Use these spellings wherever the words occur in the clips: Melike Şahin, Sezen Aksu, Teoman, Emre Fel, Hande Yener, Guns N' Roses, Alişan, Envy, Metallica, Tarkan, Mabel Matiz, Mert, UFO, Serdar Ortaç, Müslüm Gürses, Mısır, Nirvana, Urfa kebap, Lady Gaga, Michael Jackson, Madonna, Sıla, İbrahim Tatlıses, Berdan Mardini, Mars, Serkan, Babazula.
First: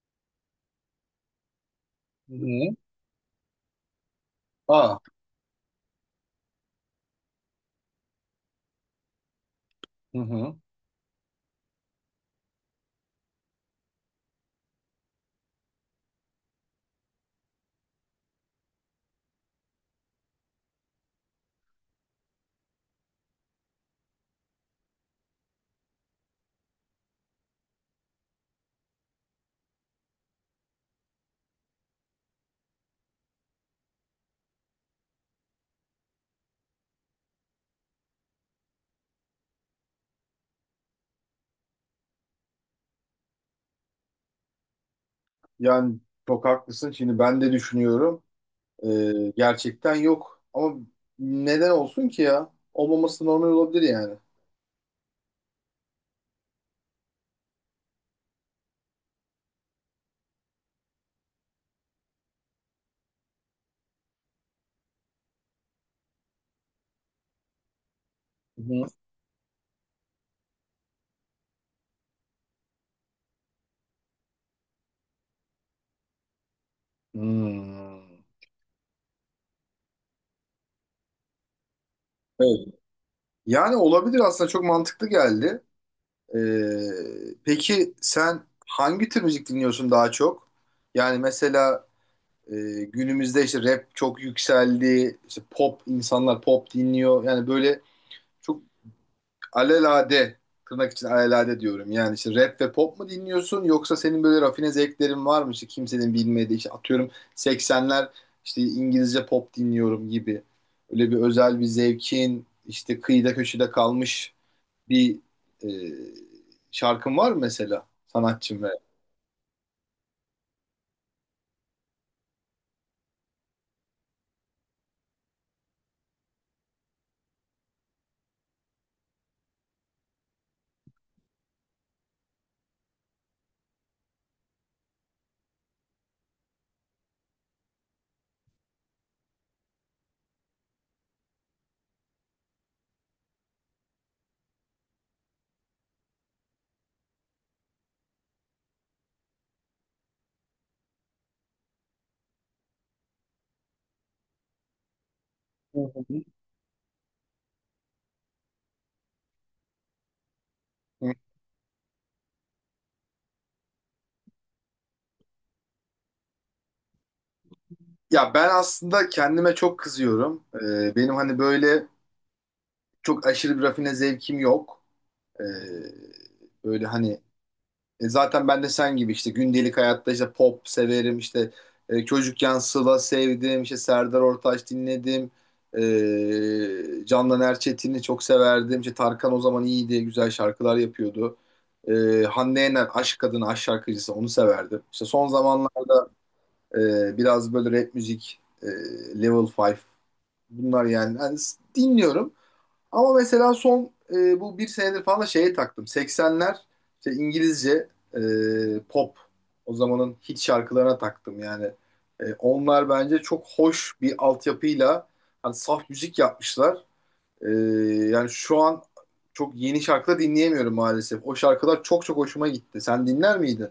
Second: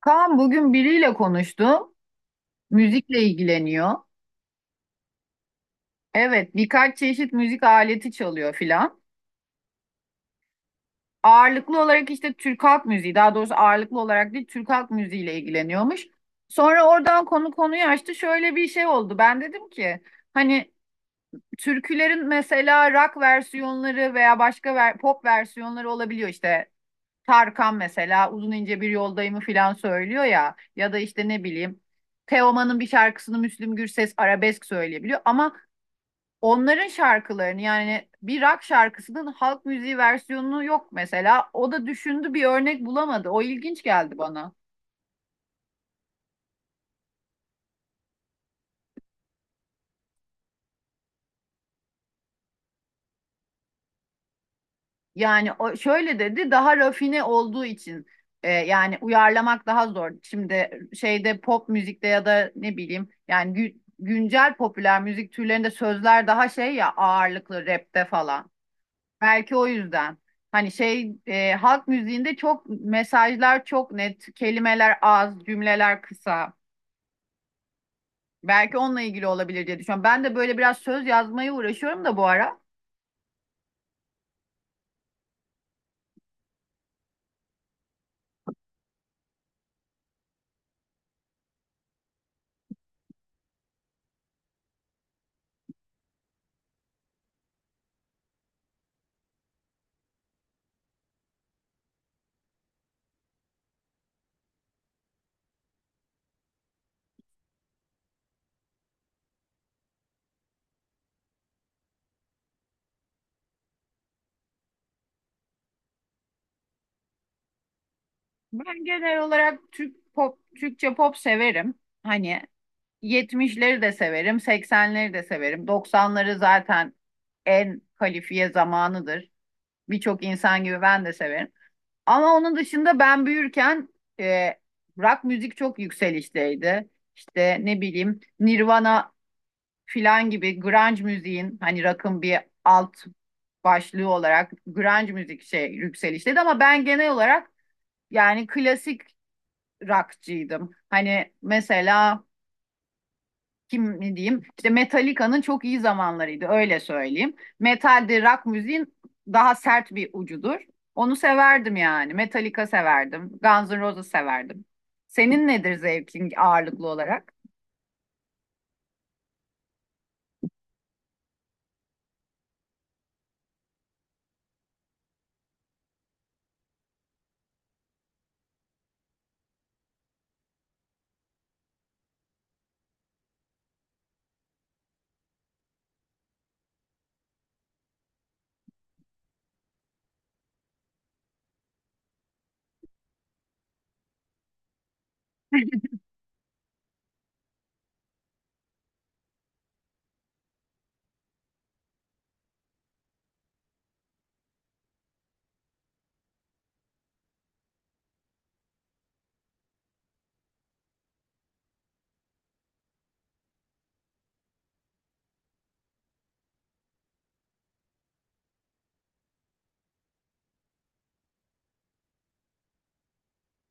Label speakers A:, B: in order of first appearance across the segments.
A: Kaan, bugün biriyle konuştum.
B: Hı hı.
A: Müzikle ilgileniyor.
B: Aa.
A: Evet, birkaç çeşit müzik aleti çalıyor filan.
B: Hı hı.
A: Ağırlıklı olarak işte Türk halk müziği, daha doğrusu ağırlıklı olarak değil, Türk halk müziğiyle ilgileniyormuş. Sonra oradan konuyu açtı. Şöyle bir şey oldu. Ben dedim ki hani türkülerin mesela rock versiyonları veya başka pop versiyonları olabiliyor işte. Tarkan mesela uzun ince bir yoldayımı filan söylüyor ya, ya da işte ne bileyim, Teoman'ın bir şarkısını Müslüm Gürses arabesk söyleyebiliyor ama onların şarkılarını, yani bir rock şarkısının halk müziği versiyonu yok mesela. O da düşündü, bir örnek bulamadı. O ilginç geldi bana.
B: Yani çok haklısın. Şimdi ben de düşünüyorum. Gerçekten yok. Ama neden olsun ki ya? Olmaması normal olabilir yani.
A: Yani o şöyle dedi, daha rafine olduğu için yani uyarlamak daha zor. Şimdi şeyde, pop müzikte ya da ne bileyim, yani güncel popüler müzik türlerinde sözler daha şey ya, ağırlıklı rapte falan.
B: Hı hı.
A: Belki o yüzden. Hani şey, halk müziğinde çok, mesajlar çok net, kelimeler az, cümleler kısa.
B: Hmm.
A: Belki onunla ilgili olabilir diye düşünüyorum. Ben de böyle biraz söz yazmaya uğraşıyorum da bu ara.
B: Evet. Yani olabilir aslında çok mantıklı geldi. Peki sen hangi tür müzik dinliyorsun daha çok? Yani mesela günümüzde işte rap çok yükseldi. İşte pop insanlar pop dinliyor. Yani böyle çok alelade, tırnak için alelade diyorum. Yani işte rap ve pop mu dinliyorsun yoksa senin böyle rafine zevklerin var mı? İşte kimsenin bilmediği işte atıyorum 80'ler işte İngilizce pop dinliyorum gibi. Öyle bir özel bir zevkin işte kıyıda köşede kalmış bir e, şarkın var mı mesela, sanatçım ve...
A: Ben genel olarak Türk pop, Türkçe pop severim. Hani yetmişleri de severim, seksenleri de severim. Doksanları zaten en kalifiye zamanıdır. Birçok insan gibi ben de severim. Ama onun dışında ben büyürken e, rock müzik çok yükselişteydi. İşte ne bileyim Nirvana filan gibi grunge müziğin, hani rock'ın bir alt başlığı olarak grunge müzik şey yükselişteydi ama ben genel olarak yani klasik rockçıydım. Hani mesela kim ne diyeyim, işte Metallica'nın çok
B: Hı
A: iyi
B: hı.
A: zamanlarıydı, öyle söyleyeyim. Metal de rock müziğin daha sert bir ucudur.
B: Hı.
A: Onu severdim yani. Metallica severdim. Guns N' Roses severdim. Senin nedir zevkin ağırlıklı olarak?
B: Ya ben aslında kendime çok kızıyorum. Benim hani böyle çok aşırı bir rafine zevkim yok. Ee, Böyle hani. Zaten ben de sen gibi işte gündelik hayatta işte pop severim, işte çocukken Sıla sevdim, işte Serdar Ortaç dinledim, Candan Erçetin'i çok severdim, işte Tarkan o zaman iyiydi, güzel şarkılar yapıyordu, e, Hande Yener Aşk Kadını Aşk şarkıcısı, onu severdim, işte son zamanlar biraz böyle rap müzik, Level 5, bunlar Yani dinliyorum. Ama mesela son bu bir senedir falan da şeye taktım. 80'ler, işte İngilizce pop, o zamanın hit şarkılarına taktım yani. Onlar bence çok hoş bir altyapıyla, hani saf müzik yapmışlar. E, Yani şu an çok yeni şarkıda dinleyemiyorum maalesef. O şarkılar çok çok hoşuma gitti. Sen dinler miydin?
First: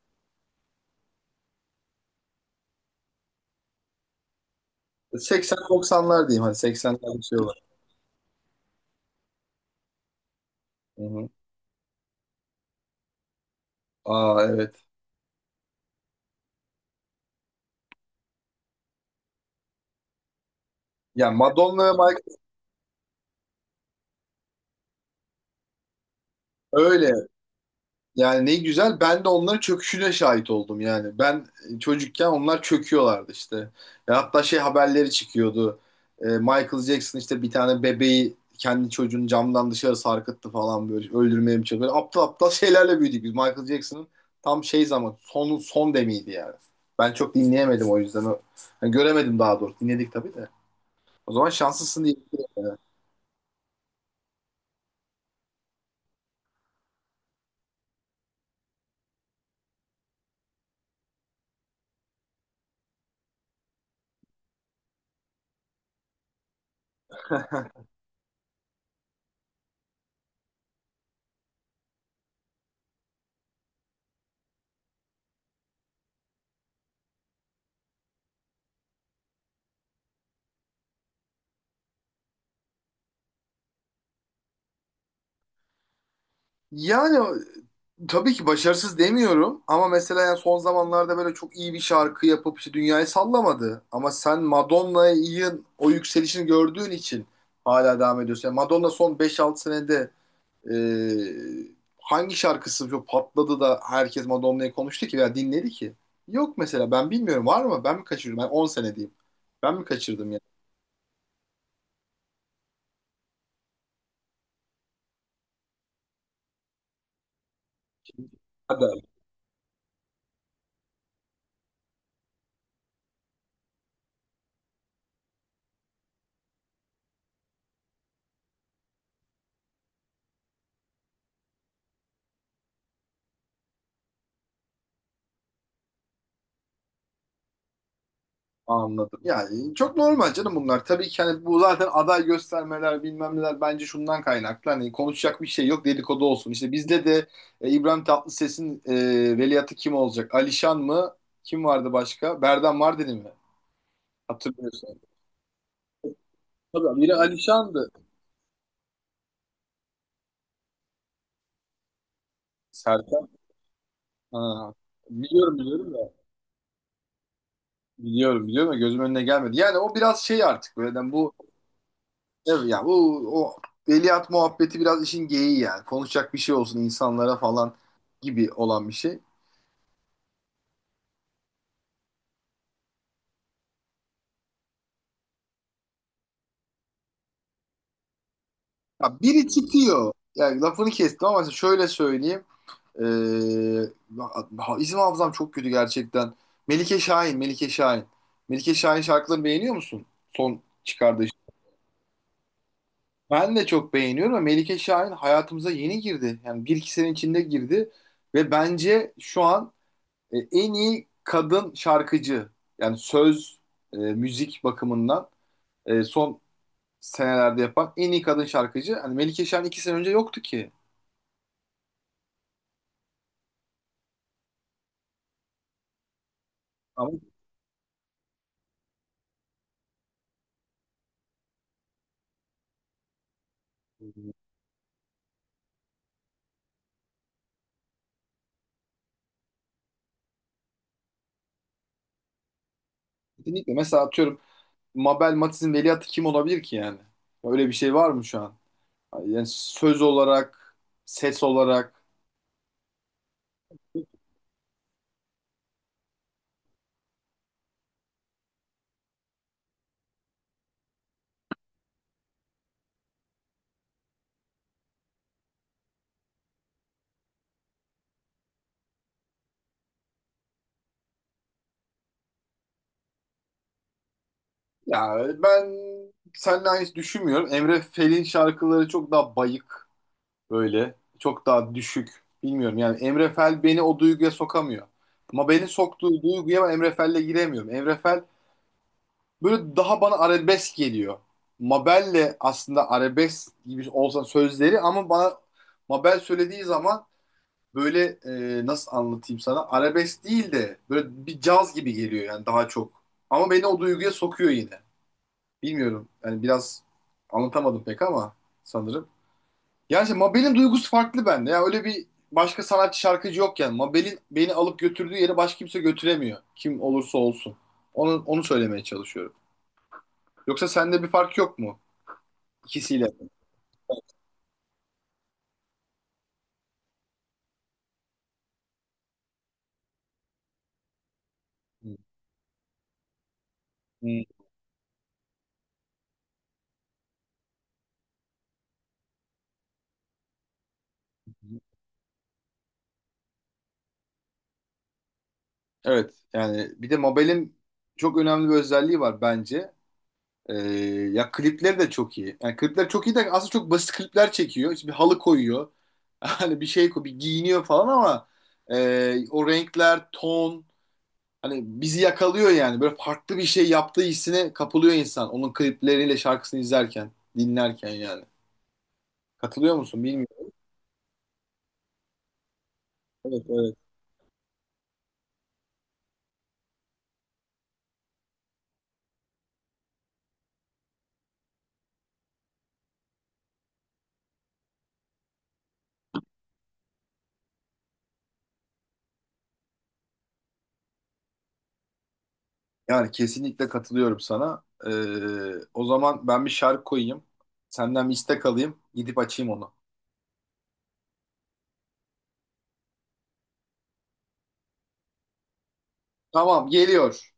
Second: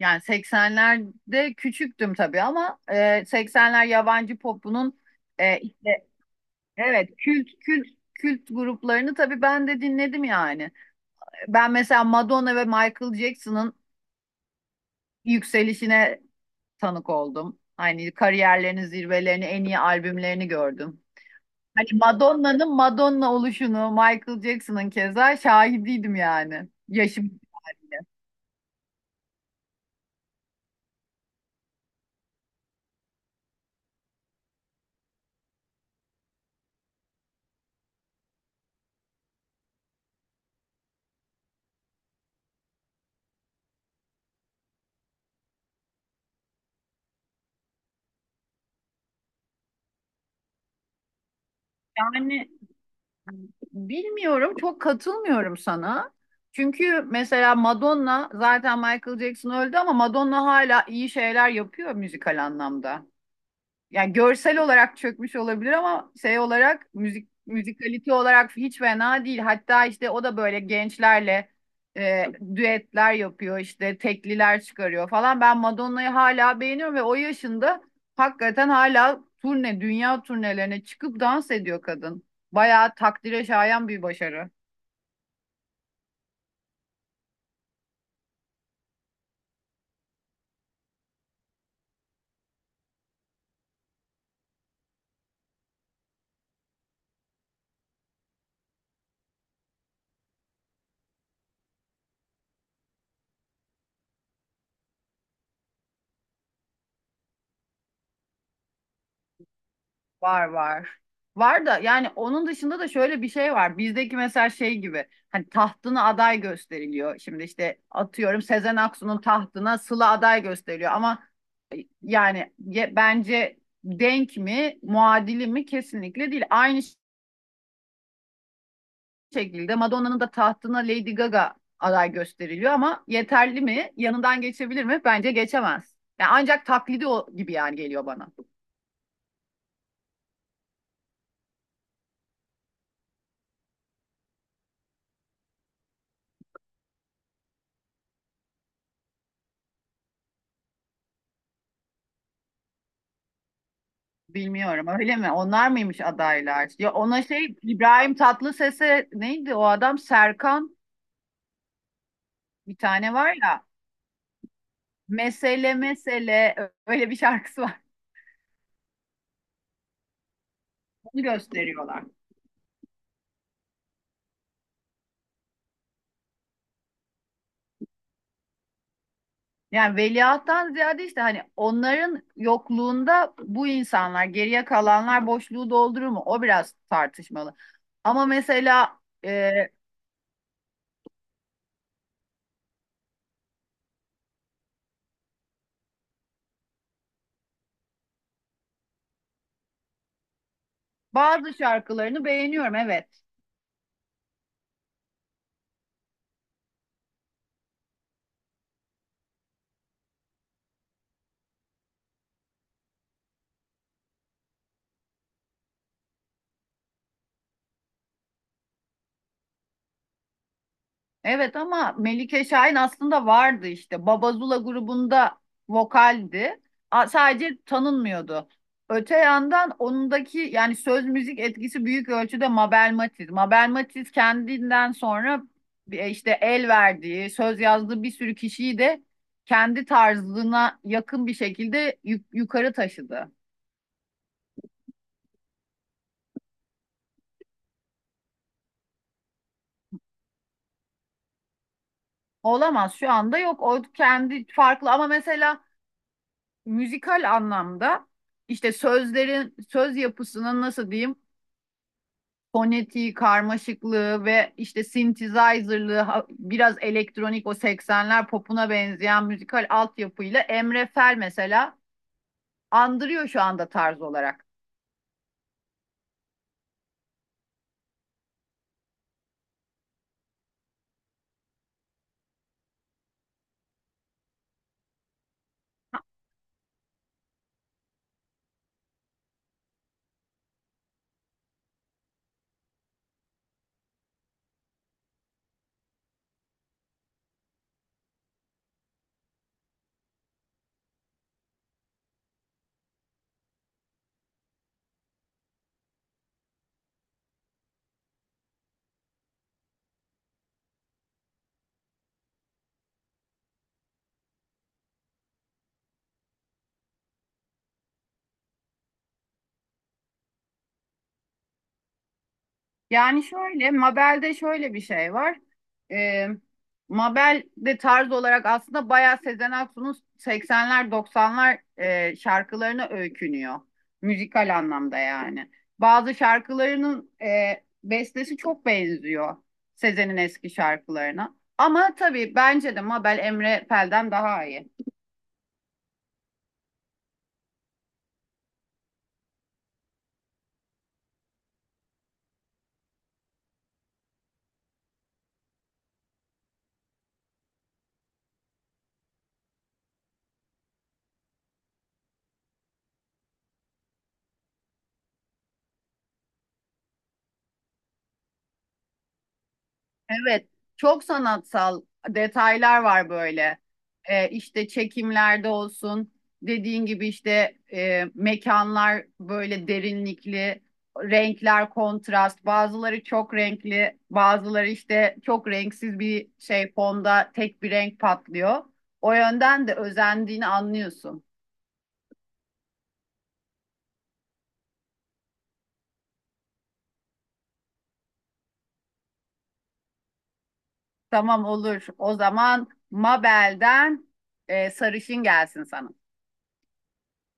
A: Yani 80'lerde küçüktüm tabii ama 80'ler yabancı popunun işte
B: 80-90'lar diyeyim, hani
A: evet,
B: 80'ler bir şey
A: kült
B: var.
A: kült kült gruplarını tabii ben de dinledim yani.
B: Hı hı.
A: Ben mesela Madonna ve Michael Jackson'ın
B: Aa evet.
A: yükselişine tanık oldum. Hani kariyerlerinin zirvelerini, en iyi albümlerini gördüm.
B: Ya Madonna
A: Hani
B: ve Michael,
A: Madonna'nın Madonna oluşunu, Michael Jackson'ın keza şahidiydim yani.
B: öyle.
A: Yaşım içinde.
B: Yani ne güzel, ben de onların çöküşüne şahit oldum yani. Ben çocukken onlar çöküyorlardı işte. Ya hatta şey haberleri çıkıyordu. Michael Jackson işte bir tane bebeği, kendi çocuğunu camdan dışarı sarkıttı falan, böyle öldürmeye mi çalışıyor. Böyle aptal aptal şeylerle büyüdük biz. Michael Jackson'ın tam şey zaman, son son demiydi yani. Ben çok dinleyemedim o yüzden. Yani göremedim daha doğrusu. Dinledik tabii de. O zaman şanslısın diye.
A: Yani bilmiyorum, çok katılmıyorum sana. Çünkü mesela Madonna, zaten Michael Jackson öldü ama Madonna hala iyi şeyler yapıyor müzikal anlamda. Yani görsel olarak çökmüş olabilir ama şey olarak, müzik, müzikalite olarak hiç fena değil. Hatta işte o da böyle gençlerle e, düetler yapıyor, işte tekliler çıkarıyor falan. Ben Madonna'yı hala beğeniyorum ve o yaşında hakikaten hala turne, dünya turnelerine çıkıp dans ediyor kadın. Bayağı takdire şayan bir başarı.
B: Yani. Tabii ki başarısız demiyorum ama mesela yani son zamanlarda böyle çok iyi bir şarkı yapıp işte dünyayı sallamadı. Ama sen Madonna'yı, o yükselişini gördüğün için hala devam ediyorsun. Yani Madonna son beş 6 senede e, hangi şarkısı çok patladı da herkes Madonna'yı konuştu ki veya dinledi ki? Yok mesela, ben bilmiyorum, var mı? Ben mi kaçırıyorum? Ben 10 sene diyeyim. Ben mi kaçırdım yani?
A: Var, var. Var da yani onun dışında da şöyle bir şey var. Bizdeki mesela şey gibi, hani tahtına aday gösteriliyor. Şimdi işte atıyorum Sezen Aksu'nun tahtına Sıla aday gösteriliyor ama yani bence denk mi, muadili mi, kesinlikle değil. Aynı şekilde Madonna'nın da tahtına Lady Gaga aday gösteriliyor ama yeterli mi? Yanından geçebilir mi? Bence geçemez. Yani ancak taklidi o gibi yani geliyor bana.
B: Anladım. Yani çok normal canım bunlar. Tabii ki hani bu zaten aday göstermeler bilmem neler bence şundan kaynaklı. Hani konuşacak bir şey yok, dedikodu olsun. İşte bizde de İbrahim Tatlıses'in veliahtı kim olacak? Alişan mı? Kim vardı başka? Berdan Mardini mi?
A: Bilmiyorum,
B: Hatırlıyorsun.
A: öyle mi? Onlar mıymış adaylar? Ya
B: Tabii, biri
A: ona şey,
B: Alişan'dı.
A: İbrahim Tatlıses'e, neydi o adam, Serkan, bir tane
B: Serkan.
A: var ya.
B: Ha. Biliyorum
A: Mesele
B: biliyorum da.
A: mesele öyle bir şarkısı var.
B: Biliyorum biliyorum da, gözümün önüne gelmedi. Yani o biraz şey artık, böyle. Yani
A: Onu
B: bu.
A: gösteriyorlar.
B: Evet ya, bu o veliaht muhabbeti biraz işin geyiği yani. Konuşacak bir şey olsun insanlara falan gibi olan bir şey.
A: Yani veliahttan ziyade işte hani onların yokluğunda bu insanlar, geriye kalanlar boşluğu doldurur mu? O biraz tartışmalı. Ama mesela
B: Ya biri
A: e,
B: çıkıyor. Yani lafını kestim ama şöyle söyleyeyim. Ee, isim hafızam çok kötü gerçekten. Melike Şahin, Melike Şahin. Melike Şahin şarkılarını beğeniyor musun? Son çıkardığı şey.
A: bazı şarkılarını beğeniyorum, evet.
B: Ben de çok beğeniyorum ama Melike Şahin hayatımıza yeni girdi. Yani bir iki sene içinde girdi ve bence şu an en iyi kadın şarkıcı, yani söz, müzik bakımından son senelerde yapan en iyi kadın şarkıcı. Hani Melike Şahin 2 sene önce yoktu ki.
A: Evet ama Melike Şahin aslında vardı işte. Babazula grubunda vokaldi. A-
B: Ama
A: Sadece tanınmıyordu. Öte yandan onundaki yani söz müzik etkisi büyük ölçüde Mabel Matiz. Mabel Matiz kendinden sonra işte el verdiği, söz yazdığı bir sürü kişiyi de kendi tarzına yakın bir şekilde yukarı taşıdı.
B: kesinlikle. Mesela atıyorum, Mabel Matiz'in veliahtı kim olabilir ki yani? Öyle bir şey var mı şu an? Yani söz olarak, ses olarak.
A: Olamaz, şu anda yok. O kendi farklı ama mesela müzikal anlamda işte sözlerin, söz yapısının, nasıl diyeyim, fonetiği, karmaşıklığı ve işte synthesizer'lığı, biraz elektronik, o seksenler popuna benzeyen müzikal altyapıyla Emre Fel mesela andırıyor şu anda tarz olarak.
B: Ya ben seninle aynı düşünmüyorum. Emre Fel'in şarkıları çok daha bayık. Böyle çok daha düşük. Bilmiyorum yani, Emre Fel beni o duyguya sokamıyor. Ama beni soktuğu duyguya ben Emre Fel'le giremiyorum. Emre Fel böyle daha bana arabesk geliyor. Mabel'le aslında arabesk gibi olsa sözleri, ama bana Mabel söylediği zaman böyle, nasıl anlatayım sana, arabesk değil de böyle bir caz gibi geliyor yani, daha çok. Ama beni o duyguya sokuyor yine. Bilmiyorum yani, biraz anlatamadım pek ama, sanırım. Yani işte Mabel'in duygusu farklı bende. Yani öyle bir başka sanatçı, şarkıcı yok yani. Mabel'in beni alıp götürdüğü yere başka kimse götüremiyor. Kim olursa olsun. Onu söylemeye çalışıyorum. Yoksa sende bir fark yok mu? İkisiyle.
A: Yani şöyle, Mabel'de şöyle bir şey var. Ee, Mabel de tarz olarak aslında bayağı Sezen Aksu'nun 80'ler 90'lar şarkılarına öykünüyor.
B: Hı.
A: Müzikal anlamda yani. Bazı şarkılarının bestesi çok benziyor Sezen'in eski şarkılarına. Ama tabii bence de Mabel Emre Pel'den daha iyi.
B: Evet yani bir de Mabel'in çok önemli bir özelliği var bence. Ee, Ya klipleri de çok iyi. Yani klipler çok iyi de aslında çok basit klipler çekiyor. İşte bir halı koyuyor. Hani bir şey koyuyor, bir giyiniyor falan ama o renkler, ton, hani bizi yakalıyor yani. Böyle farklı bir şey yaptığı hissine kapılıyor insan. Onun klipleriyle şarkısını izlerken, dinlerken yani. Katılıyor musun
A: Evet,
B: bilmiyorum.
A: çok sanatsal detaylar var
B: Evet,
A: böyle.
B: evet.
A: İşte çekimlerde olsun, dediğin gibi işte mekanlar böyle derinlikli, renkler kontrast, bazıları çok renkli, bazıları işte çok renksiz, bir şey fonda, tek bir renk patlıyor. O yönden de özendiğini anlıyorsun.
B: Yani kesinlikle katılıyorum sana. O zaman ben bir şarkı koyayım. Senden bir istek alayım. Gidip açayım onu.
A: Tamam, olur. O zaman Mabel'den sarışın gelsin sana.
B: Tamam, geliyor.